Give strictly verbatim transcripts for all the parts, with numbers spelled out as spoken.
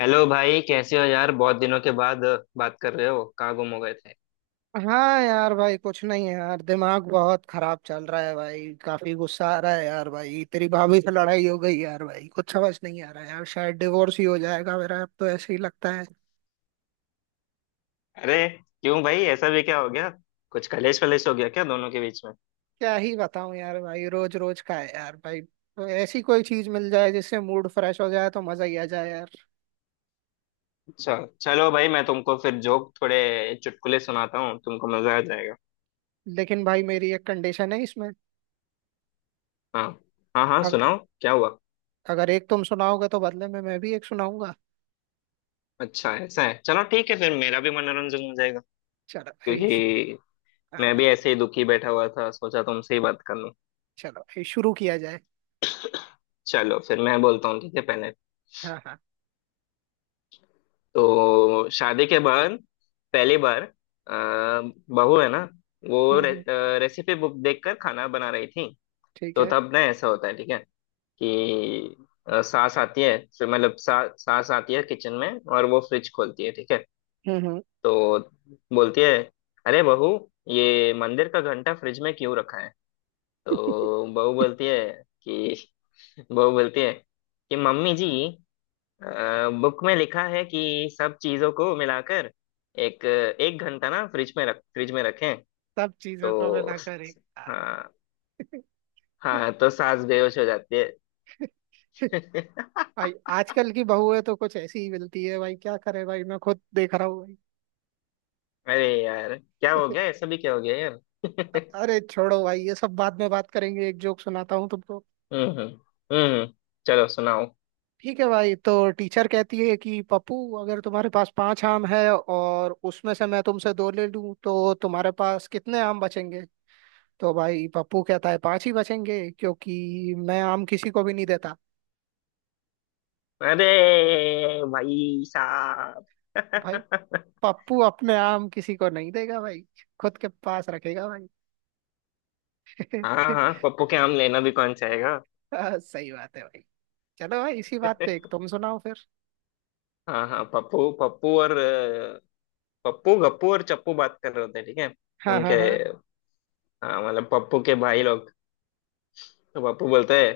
Hello भाई, कैसे हो यार? बहुत दिनों के बाद बात कर रहे हो, कहाँ गुम हो गए थे? हाँ यार, भाई कुछ नहीं है यार। दिमाग बहुत खराब चल रहा है भाई। काफी गुस्सा आ रहा है यार। भाई तेरी भाभी से लड़ाई हो गई यार। भाई कुछ समझ नहीं आ रहा है यार। शायद डिवोर्स ही हो जाएगा मेरा, अब तो ऐसे ही लगता है। अरे क्यों भाई, ऐसा भी क्या हो गया? कुछ कलेश वलेश हो गया क्या दोनों के बीच में? क्या ही बताऊं यार भाई, रोज रोज का है यार भाई। तो ऐसी कोई चीज मिल जाए जिससे मूड फ्रेश हो जाए तो मजा ही आ जाए यार। अच्छा, चलो भाई मैं तुमको फिर जोक थोड़े चुटकुले सुनाता हूँ, तुमको मजा आ जाएगा। लेकिन भाई मेरी एक कंडीशन है इसमें। हाँ हाँ हाँ, अग, सुनाओ क्या हुआ। अगर एक तुम सुनाओगे तो बदले में मैं भी एक सुनाऊंगा। अच्छा, ऐसा है, चलो ठीक है, फिर मेरा भी मनोरंजन हो जाएगा। चलो भाई श- क्योंकि मैं हाँ, भी ऐसे ही दुखी बैठा हुआ था, सोचा तुमसे ही बात कर लूँ। चलो भाई शुरू किया जाए। चलो फिर मैं बोलता हूँ, ठीक है पहले। हाँ हाँ। तो शादी के बाद पहली बार अ, बहू है ना, वो हम्म रे, हम्म, अ, रेसिपी बुक देखकर खाना बना रही थी। ठीक तो है। तब ना ऐसा होता है, ठीक है, कि अ, सास आती है, फिर मतलब सा, सास आती है किचन में और वो फ्रिज खोलती है, ठीक है। हम्म हम्म। तो बोलती है, अरे बहू, ये मंदिर का घंटा फ्रिज में क्यों रखा है? तो बहू बोलती है कि बहू बोलती है कि मम्मी जी, बुक में लिखा है कि सब चीजों को मिलाकर एक एक घंटा ना फ्रिज में रख फ्रिज में रखें। सब चीजों को तो मिलाकर एक हाँ। हाँ हाँ, तो सांस बेहोश हो जाती है। भाई आजकल की बहुएं तो कुछ ऐसी ही मिलती है भाई, क्या करे भाई, मैं खुद देख रहा हूँ। अरे यार, क्या हो भाई गया, ऐसा भी क्या हो गया यार। अ- अरे छोड़ो भाई, ये सब बाद में बात करेंगे। एक जोक सुनाता हूँ तुमको। हम्म हम्म हम्म, चलो सुनाओ। ठीक है भाई, तो टीचर कहती है कि पप्पू, अगर तुम्हारे पास पांच आम है और उसमें से मैं तुमसे दो ले लूं तो तुम्हारे पास कितने आम बचेंगे? तो भाई पप्पू कहता है पांच ही बचेंगे क्योंकि मैं आम किसी को भी नहीं देता। अरे भाई साहब। भाई पप्पू अपने आम किसी को नहीं देगा भाई, खुद के पास रखेगा भाई। हाँ हाँ, पप्पू के आम लेना भी कौन चाहेगा। हाँ, सही बात है भाई। चलो भाई इसी बात पे एक तुम सुनाओ फिर। हाँ हाँ, पप्पू पप्पू और अ, पप्पू गप्पू और चप्पू बात कर रहे होते हैं, ठीक है। हाँ उनके हाँ हाँ। हाँ मतलब, पप्पू के भाई लोग। तो पप्पू बोलते हैं,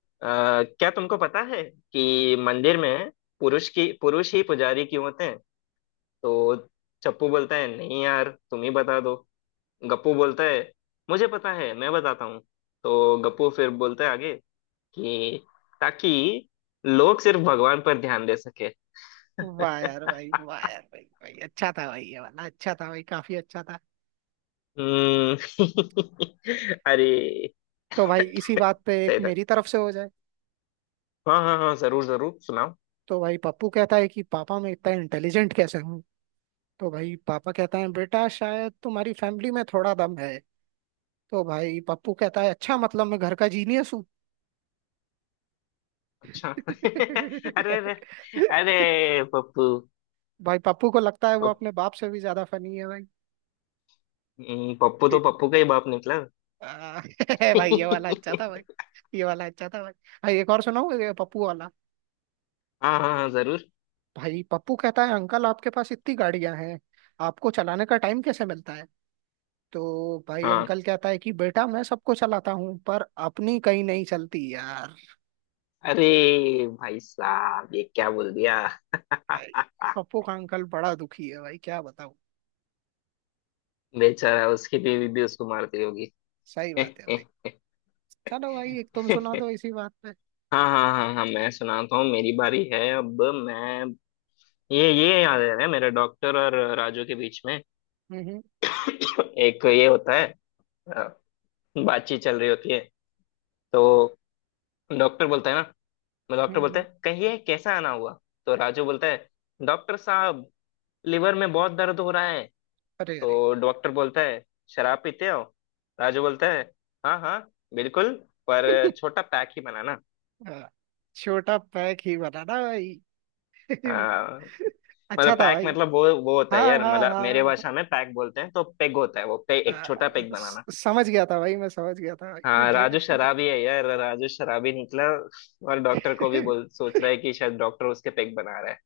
"अ, क्या तुमको पता है कि मंदिर में पुरुष की पुरुष ही पुजारी क्यों होते हैं? तो चप्पू बोलता है, नहीं यार तुम ही बता दो। गप्पू बोलता है, मुझे पता है, मैं बताता हूँ। तो गप्पू फिर बोलता है आगे, कि ताकि लोग सिर्फ भगवान पर ध्यान दे सके। वाह यार भाई, वाह यार भाई, भाई अच्छा था भाई, ये वाला अच्छा था भाई, काफी अच्छा था। हम्म। अरे। तो भाई इसी बात पे एक सही था। मेरी तरफ से हो जाए। हाँ हाँ हाँ, जरूर जरूर सुनाओ। तो भाई पप्पू कहता है कि पापा, मैं इतना इंटेलिजेंट कैसे हूँ? तो भाई पापा कहता है बेटा, शायद तुम्हारी फैमिली में थोड़ा दम है। तो भाई पप्पू कहता है अच्छा, मतलब मैं घर का जीनियस हूँ। अच्छा। अरे अरे अरे पप्पू भाई पप्पू को लगता है वो पप- अपने बाप से भी ज्यादा फनी है भाई। हम्म, पप्पू इ- तो पप्पू का ही बाप निकला। आ, भाई ये वाला अच्छा था भाई, ये वाला अच्छा था भाई, भाई एक और सुनाओ ये पप्पू वाला। हाँ हाँ हाँ, जरूर। भाई पप्पू कहता है अंकल आपके पास इतनी गाड़ियां हैं, आपको चलाने का टाइम कैसे मिलता है? तो भाई हाँ, अंकल कहता है कि बेटा, मैं सबको चलाता हूँ पर अपनी कहीं नहीं चलती यार। अरे भाई साहब, ये क्या बोल दिया। भाई पप्पू का अंकल बड़ा दुखी है भाई, क्या बताऊँ। बेचारा, उसकी बीवी भी उसको मारती होगी। सही बात है भाई। चलो भाई एक तुम सुना दो इसी बात पे। हाँ हाँ हाँ हाँ, मैं सुनाता हूँ, मेरी बारी है अब मैं। ये ये याद है ना, मेरे डॉक्टर और राजू के बीच में हम्म हम्म एक ये होता है, अ, बातचीत चल रही होती है। तो डॉक्टर बोलता है ना मैं हम्म डॉक्टर बोलता हम्म। है, कहिए कैसा आना हुआ? तो राजू बोलता है, डॉक्टर साहब लिवर में बहुत दर्द हो रहा है। अरे अरे। तो डॉक्टर बोलता है, शराब पीते हो? राजू बोलता है, हाँ हाँ बिल्कुल, पर छोटा पैक ही बनाना। हाँ, छोटा पैक ही बनाना भाई। हाँ, मतलब अच्छा था पैक, भाई। मतलब वो वो होता है हाँ यार, हाँ मतलब मेरे हाँ भाषा में पैक बोलते हैं तो पेग होता है, वो पे एक छोटा हाँ, पेग स- बनाना। समझ गया था भाई, मैं समझ गया था। भाई हाँ, राजू ड्रे- शराबी है यार, राजू शराबी निकला। और डॉक्टर को भी ड्रे- बोल सोच रहा है कि शायद डॉक्टर उसके पेग बना रहा है।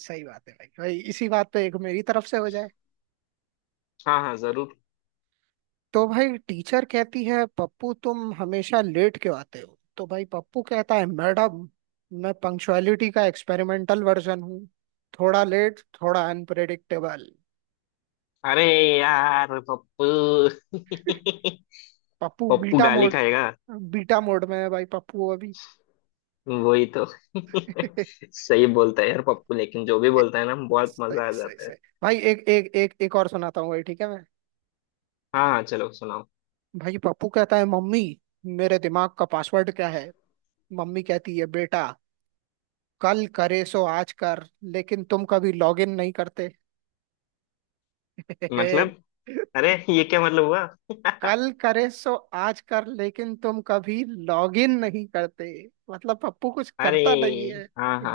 सही बात है भाई, भाई इसी बात पे एक मेरी तरफ से हो जाए। हाँ हाँ, जरूर। तो भाई टीचर कहती है पप्पू तुम हमेशा लेट क्यों आते हो? तो भाई पप्पू कहता है मैडम, मैं पंक्चुअलिटी का एक्सपेरिमेंटल वर्जन हूँ, थोड़ा लेट थोड़ा अनप्रेडिक्टेबल। अरे यार पप्पू। पप्पू पप्पू बीटा गाली मोड, खाएगा। बीटा मोड में है भाई पप्पू अभी। वही तो। सही बोलता है यार पप्पू, लेकिन जो भी बोलता है ना, बहुत मजा आ सही सही जाता है। सही। भाई एक एक एक एक और सुनाता हूँ भाई, ठीक है मैं। हाँ हाँ, चलो सुनाओ। भाई पप्पू कहता है मम्मी, मेरे दिमाग का पासवर्ड क्या है? मम्मी कहती है बेटा, कल करे सो आज कर लेकिन तुम कभी लॉगिन नहीं करते। मतलब, अरे ये क्या मतलब हुआ? कल करे सो आज कर लेकिन तुम कभी लॉगिन नहीं करते, मतलब पप्पू कुछ अरे करता नहीं है। हाँ हाँ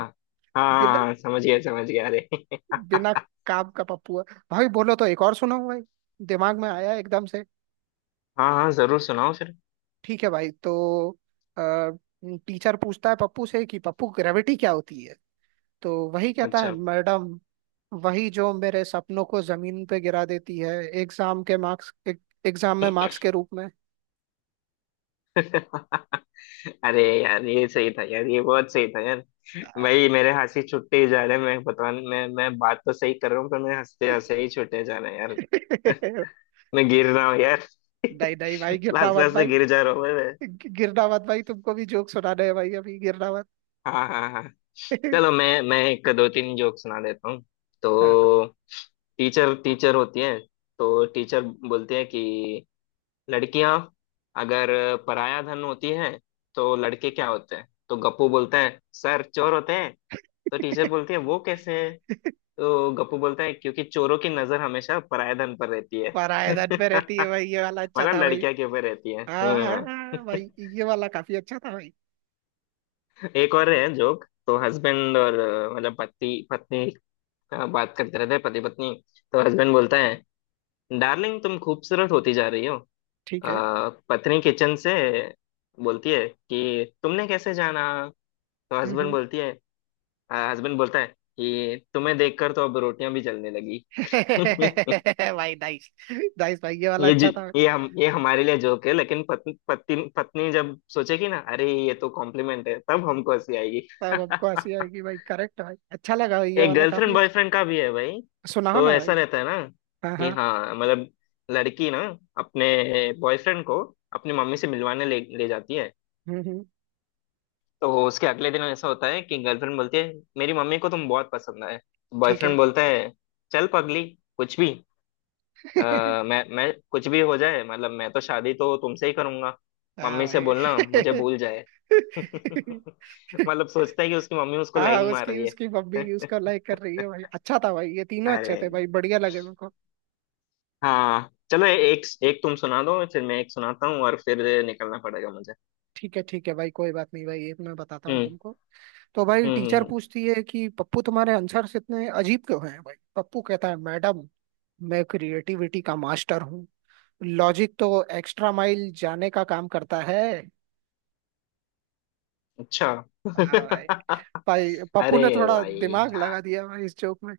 हाँ बिना हाँ हाँ, समझ गया समझ गया, अरे। बिना काम का पप्पू है। भाई बोलो तो एक और सुनाऊं भाई, दिमाग में आया एकदम से। हाँ हाँ, जरूर सुनाओ फिर। ठीक है भाई, तो टीचर पूछता है पप्पू से कि पप्पू ग्रेविटी क्या होती है? तो वही कहता है अच्छा। मैडम, वही जो मेरे सपनों को जमीन पे गिरा देती है, एग्जाम के मार्क्स, एग्जाम में मार्क्स के रूप में। अरे यार ये सही था यार, ये बहुत सही था यार। भाई मेरे हंसी छुट्टे ही जा रहे हैं, मैं बता मैं मैं बात तो सही कर रहा हूँ, पर मेरे हंसते हंसते ही छुट्टे जा रहे हैं यार। मैं गिर रहा हूँ यार। नहीं नहीं भाई हंसते गिरना मत हंसते भाई, गिर जा रहा हूँ मैं। गि- गिरना मत भाई, तुमको भी जोक सुनाने है भाई, अभी गिरना मत। हाँ हाँ हाँ, चलो मैं मैं एक दो तीन जोक सुना देता हूँ। हाँ हाँ। तो टीचर टीचर होती है, तो टीचर बोलती है कि लड़कियां अगर पराया धन होती है तो लड़के क्या होते हैं? तो गप्पू बोलता है, सर चोर होते हैं। तो टीचर बोलती है, वो कैसे है? तो गप्पू बोलता है, क्योंकि चोरों की नजर हमेशा पराया धन पर रहती है। पराये धन पे रहती है भाई, ये वाला अच्छा मतलब था भाई। लड़कियां के ऊपर रहती है, हाँ हाँ हाँ। हाँ, भाई ये वाला काफी अच्छा था भाई। एक और है जोक, तो हस्बैंड और अ, मतलब पति पत्नी, अ, बात करते रहते हैं पति पत्नी। तो हस्बैंड बोलता है, डार्लिंग तुम खूबसूरत होती जा रही हो। अ, ठीक है। पत्नी किचन से बोलती है कि तुमने कैसे जाना? तो हम्म हस्बैंड हम्म। बोलती है हस्बैंड बोलता है कि तुम्हें देखकर तो अब रोटियां भी जलने लगी। भाई नाइस, नाइस भाई ये वाला ये जी अच्छा था भाई। ये हम ये हमारे लिए जोक है, लेकिन पत्नी पत्नी पत्नी जब सोचेगी ना, अरे ये तो कॉम्प्लीमेंट है, तब हमको हंसी आएगी। तब हमको हंसी आएगी भाई, करेक्ट भाई, अच्छा लगा भाई ये एक वाला गर्लफ्रेंड काफी अच्छा। बॉयफ्रेंड का भी है भाई। सुनाओ तो ना ऐसा भाई। रहता है ना हाँ कि, हाँ। हाँ मतलब लड़की ना अपने बॉयफ्रेंड को अपनी मम्मी से मिलवाने ले ले जाती है। हम्म हम्म। तो उसके अगले दिन ऐसा होता है कि गर्लफ्रेंड बोलती है, मेरी मम्मी को तुम बहुत पसंद आए। ठीक है। बॉयफ्रेंड बोलता है, चल पगली कुछ भी। अ, मैं मैं कुछ भी हो जाए मतलब मैं तो शादी तो तुमसे ही करूंगा, हाँ मम्मी से बोलना मुझे भाई। भूल जाए। मतलब सोचता है कि उसकी मम्मी उसको हाँ, लाइन मार उसकी रही उसकी मम्मी है। उसको लाइक कर रही है भाई, अच्छा था भाई, ये तीनों अच्छे अरे थे भाई, बढ़िया लगे मेरे को। हाँ, चलो ए- एक एक तुम सुना दो, फिर मैं एक सुनाता हूँ और फिर निकलना पड़ेगा मुझे। ठीक है ठीक है भाई, कोई बात नहीं भाई, एक मैं बताता हूँ हम्म तुमको। तो भाई हम्म हम्म, टीचर हम्म, पूछती है कि पप्पू तुम्हारे आंसर्स इतने अजीब क्यों हैं? भाई पप्पू कहता है मैडम, मैं क्रिएटिविटी का मास्टर हूँ। लॉजिक तो एक्स्ट्रा माइल जाने का काम करता है। अच्छा। हाँ भाई, भाई पप्पू अरे ने थोड़ा भाई, दिमाग यार लगा दिया भाई इस जोक में।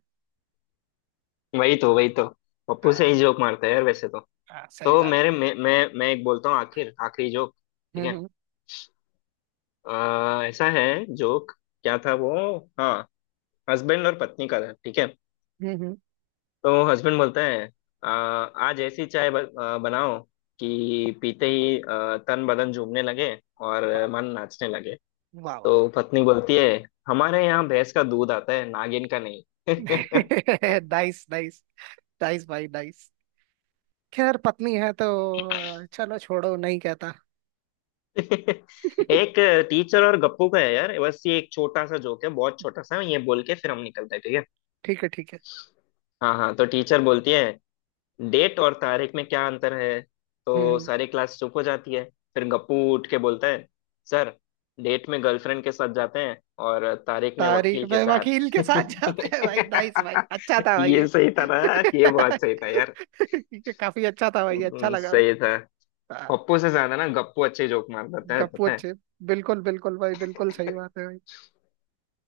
वही तो वही तो, पप्पू से हाँ ही जोक मारता है यार वैसे तो। हाँ सही तो बात मेरे मैं मैं मैं एक बोलता हूँ आखिर आखिरी जोक, है। ठीक है। हम्म अ, ऐसा है जोक, क्या था वो, हाँ हस्बैंड और पत्नी का था, ठीक है। हम्म, हम्म, हम्म, तो हस्बैंड बोलता है, "अ, आज ऐसी चाय ब, अ, बनाओ कि पीते ही अ, तन बदन झूमने लगे और वाह मन नाचने लगे। वाह वाह। तो पत्नी बोलती है, हमारे यहाँ भैंस का दूध आता है, नागिन का नहीं। नाइस नाइस, नाइस भाई नाइस। खैर पत्नी है तो चलो छोड़ो, नहीं कहता। एक टीचर और गप्पू का है यार, बस ये एक छोटा सा जोक है, बहुत छोटा सा, ये बोल के फिर हम निकलते हैं, ठीक है। ठीक है ठीक है। हाँ हाँ, तो टीचर बोलती है, डेट और तारीख में क्या अंतर है? हम्म तो हम्म। सारी क्लास चुप हो जाती है। फिर गप्पू उठ के बोलता है, सर डेट में गर्लफ्रेंड के साथ जाते हैं और तारीख में तारीख वकील के में साथ। वकील के साथ जाते हैं भाई, नाइस भाई, अच्छा था भाई ये ये। सही था ना, ये बहुत सही था यार। ये काफी अच्छा था भाई, अच्छा हम्म, लगा भाई। सही था। पप्पू से ज्यादा ना गप्पू अच्छे जोक मार देता है गप्पू पता है। अच्छे, बिल्कुल बिल्कुल भाई, बिल्कुल सही बात है भाई।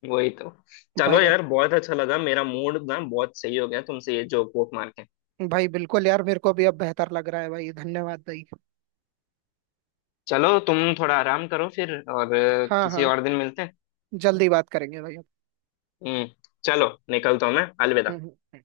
वही तो। चलो भाई अ- यार बहुत अच्छा लगा, मेरा मूड ना बहुत सही हो गया तुमसे ये जोक वोक मार के। भाई बिल्कुल यार, मेरे को भी अब बेहतर लग रहा है भाई, धन्यवाद भाई। चलो तुम थोड़ा आराम करो फिर और अ, हाँ किसी हाँ, और दिन मिलते हैं। जल्दी बात करेंगे भाई अब। हम्म चलो निकलता हूँ मैं। हम्म अलविदा। हम्म।